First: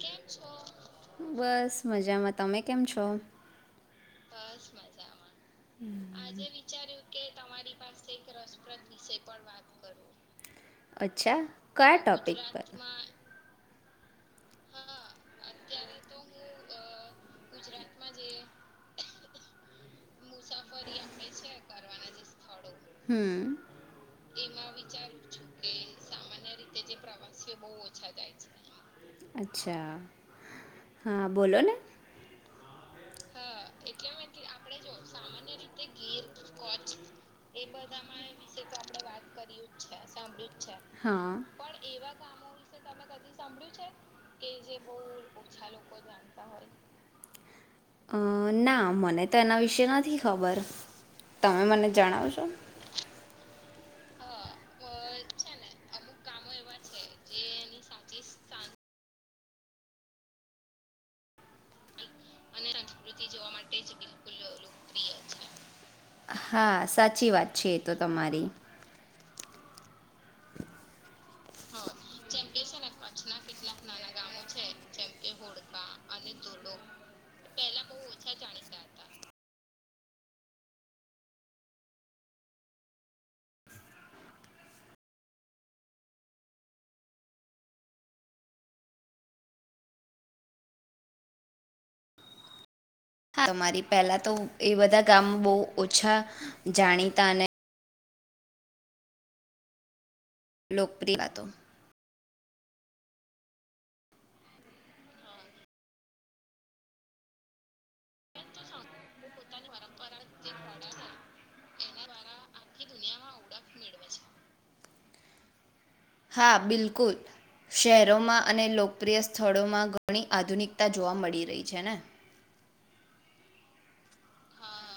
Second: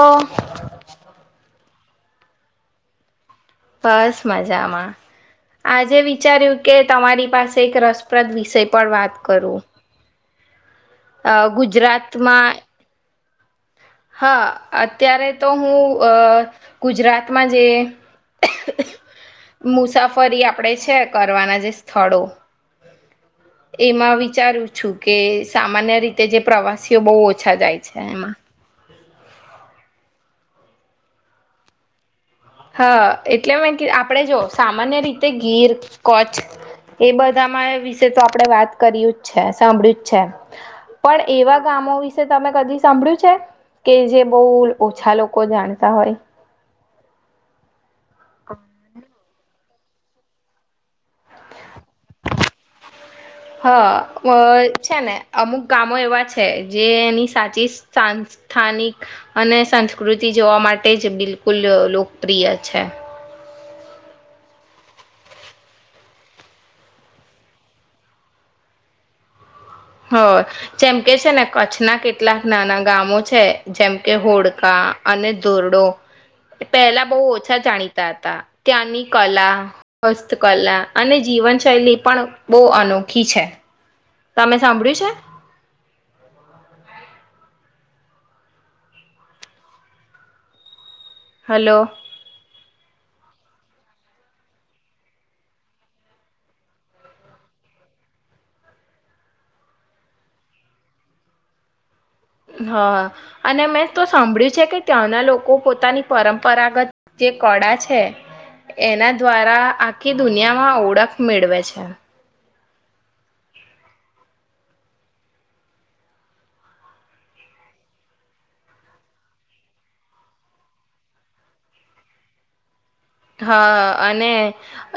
કેમ છો બસ મજામાં તમે કેમ છો? બસ મજામાં આજે વિચાર્યું કે તમારી પાસે એક રસપ્રદ વિષય પર વાત કરું અ અચ્છા કયા ટોપિક ગુજરાતમાં પર હા હા અ ત્યારે તો હું અ ગુજરાત માજે મુસાફ ફરી આપણેે છે કરવાના જે સ્થળો હમ એમાં વિચારું છું કે સામાન્ય રીતે જે પ્રવાસીઓ બહુ ઓછા જાય છે એમાં અચ્છા હા બોલો ને હા એટલે મે કે આપણે જો સામાન્ય રીતે ગીર કચ્છ એ બધામાં વિશે તો આપણે વાત કરીયું જ છે સાંભળ્યું જ છે પણ હા એવા ગામો વિશે તમે કદી સાંભળ્યું છે કે જે બહુ ઓછા લોકો જાણતા હોય અ ના મને તેના વિશે નથી ખબર તમે મને જણાવશો વ ચે ને અમુક ગામો એવા છે જે એની સાચી સ્થાન સ્થાનિક અને સંસ્કૃતિ જોવા માટે જ બિલકુલ લોકપ્રિય છે હા સાચી વાત છે એ તો તમારી હ જેમ કે છે ને કચ્છના કેટલાક નાના ગામો છે જેમ કે હોડકા અને ધોરડો પહેલા બહુ ઓછા જાણીતા હતા ત્યાંની કલા હસ્તકલા અને જીવનશૈલી પણ બહુ અનોખી છે તમે સાંભળ્યું છે હલો આ અમારી પહેલા તો એ બધા ગામ બહુ ઓછા જાણીતા અને લોકપ્રિય હતો હા અને મેં તો સાંભળ્યું છે કે ત્યાંના લોકો પોતાની પરંપરાગત જે કળા છે એના દ્વારા આખી દુનિયામાં ઓળખ મેળવે છે હા બિલકુલ શહેરોમાં અને લોકપ્રિય સ્થળોમાં ઘણી આધુનિકતા જોવા મળી રહી છે ને હા અને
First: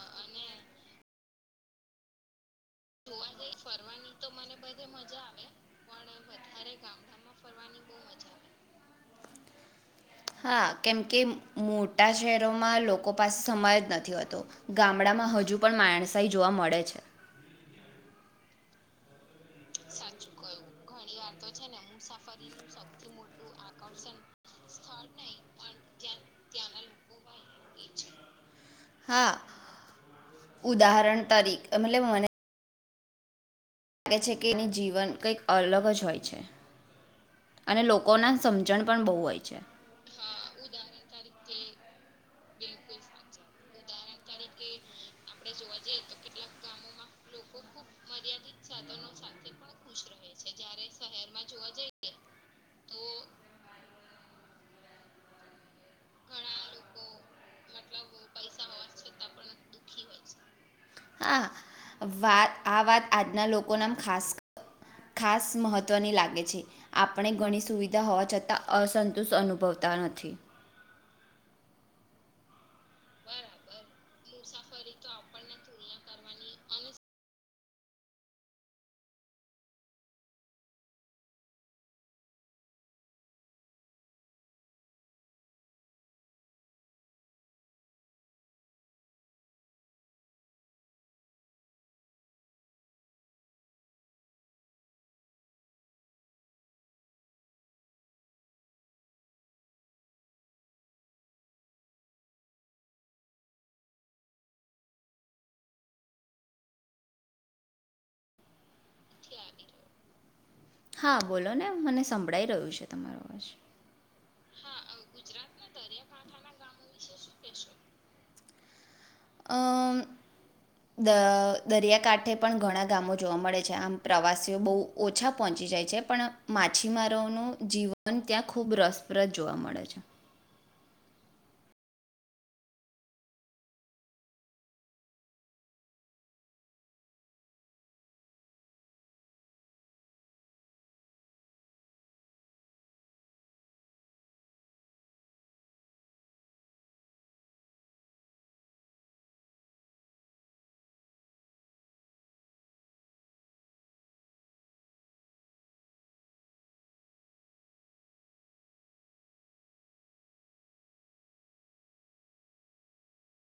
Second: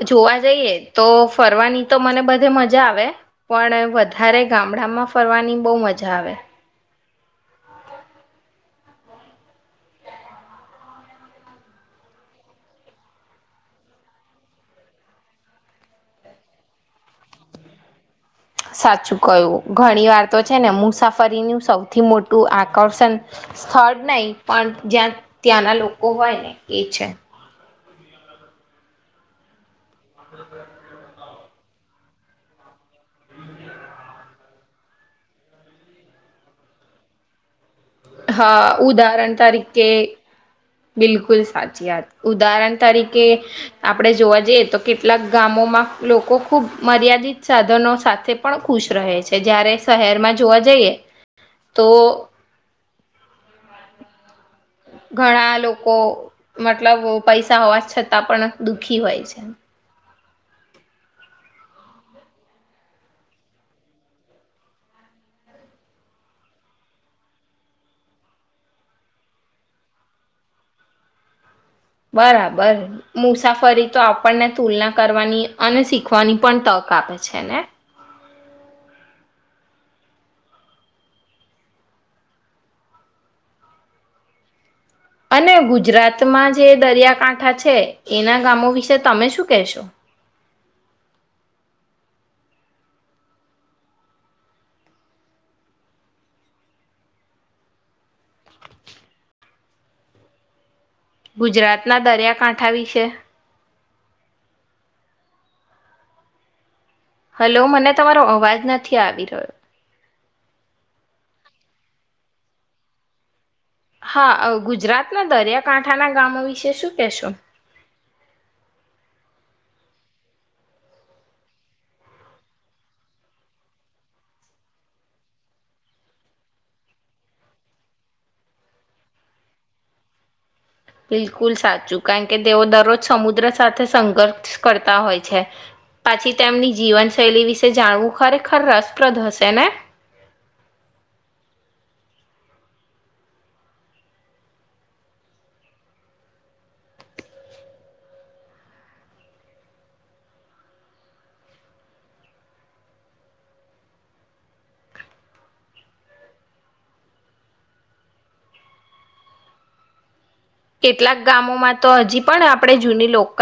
જોવા જઈએ તો ફરવાની તો મને બધે મજા આવે પણ વધારે ગામડામાં ફરવાની બહુ મજા આવે હા કેમ કે મોટા શહેરોમાં લોકો પાસે સમય જ નથી હોતો ગામડામાં હજુ પણ માણસાઈ જોવા મળે છે સાચું કયું ઘણી વાર તો છે ને મુસાફરીનું સૌથી મોટું આકર્ષણ સ્થળ નહી પણ જ્યાં ત્યાંના લોકો હોય ને એ છે હા ઉદાહરણ તરીકે [unintelligible] મને લાગે છે કે એની જીવન કંઈક અલગ જ હોય છે અને લોકોના હા સમજણ પણ બહુ ઉદાહરણ હોય છે તરીકે બિલકુલ સાચી વાત ઉદાહરણ તરીકે આપણે જોવા જઈએ તો કેટલાક ગામોમાં લોકો ખુબ મર્યાદિત સાધનો સાથે પણ ખુશ રહે છે જયારે શહેરમાં જોવા જઈએ તો ઘણા લોકો મતલબો પૈસા હોવા છતાં પણ દુઃખી હોય છે હા વાત આ વાત આજના લોકો ના ખાસ ખાસ મહત્વની લાગે છે આપણે ઘણી સુવિધા હોવા છતાં અસંતુષ અનુભવતા નથી બરાબર મુસાફરી તો આપણને તુલના કરવાની અને શીખવાની પણ તક આપે છે ને અને ગુજરાતમાં જે દરિયાકાંઠા છે એના ગામો વિશે તમે શું કહેશો? ગુજરાતના દરિયાકાંઠા વિશે? હલો મને તમારો અવાજ નથી આવી રહ્યો. હા બોલો ને મને સંભળાઈ રહ્યું છે તમારો અવાજ. હા ગુજરાતના દરિયાકાંઠાના ગામો વિશે શું કેશો? અમ દ દરિયાકાંઠે પણ ઘણા ગામો જોવા મળે છે આમ પ્રવાસીઓ બહુ ઓછા પહોંચી જાય છે પણ માછીમારોનું જીવન ત્યાં ખૂબ રસપ્રદ જોવા મળે છે. બિલકુલ સાચું કારણ કે તેઓ દરરોજ સમુદ્ર સાથે સંઘર્ષ કરતા હોય છે પાછી તેમની જીવનશૈલી વિશે જાણવું ખરેખર રસપ્રદ હશે ને? કેટલાક ગામોમાં તો હજી પણ આપણેે જૂની લોકલ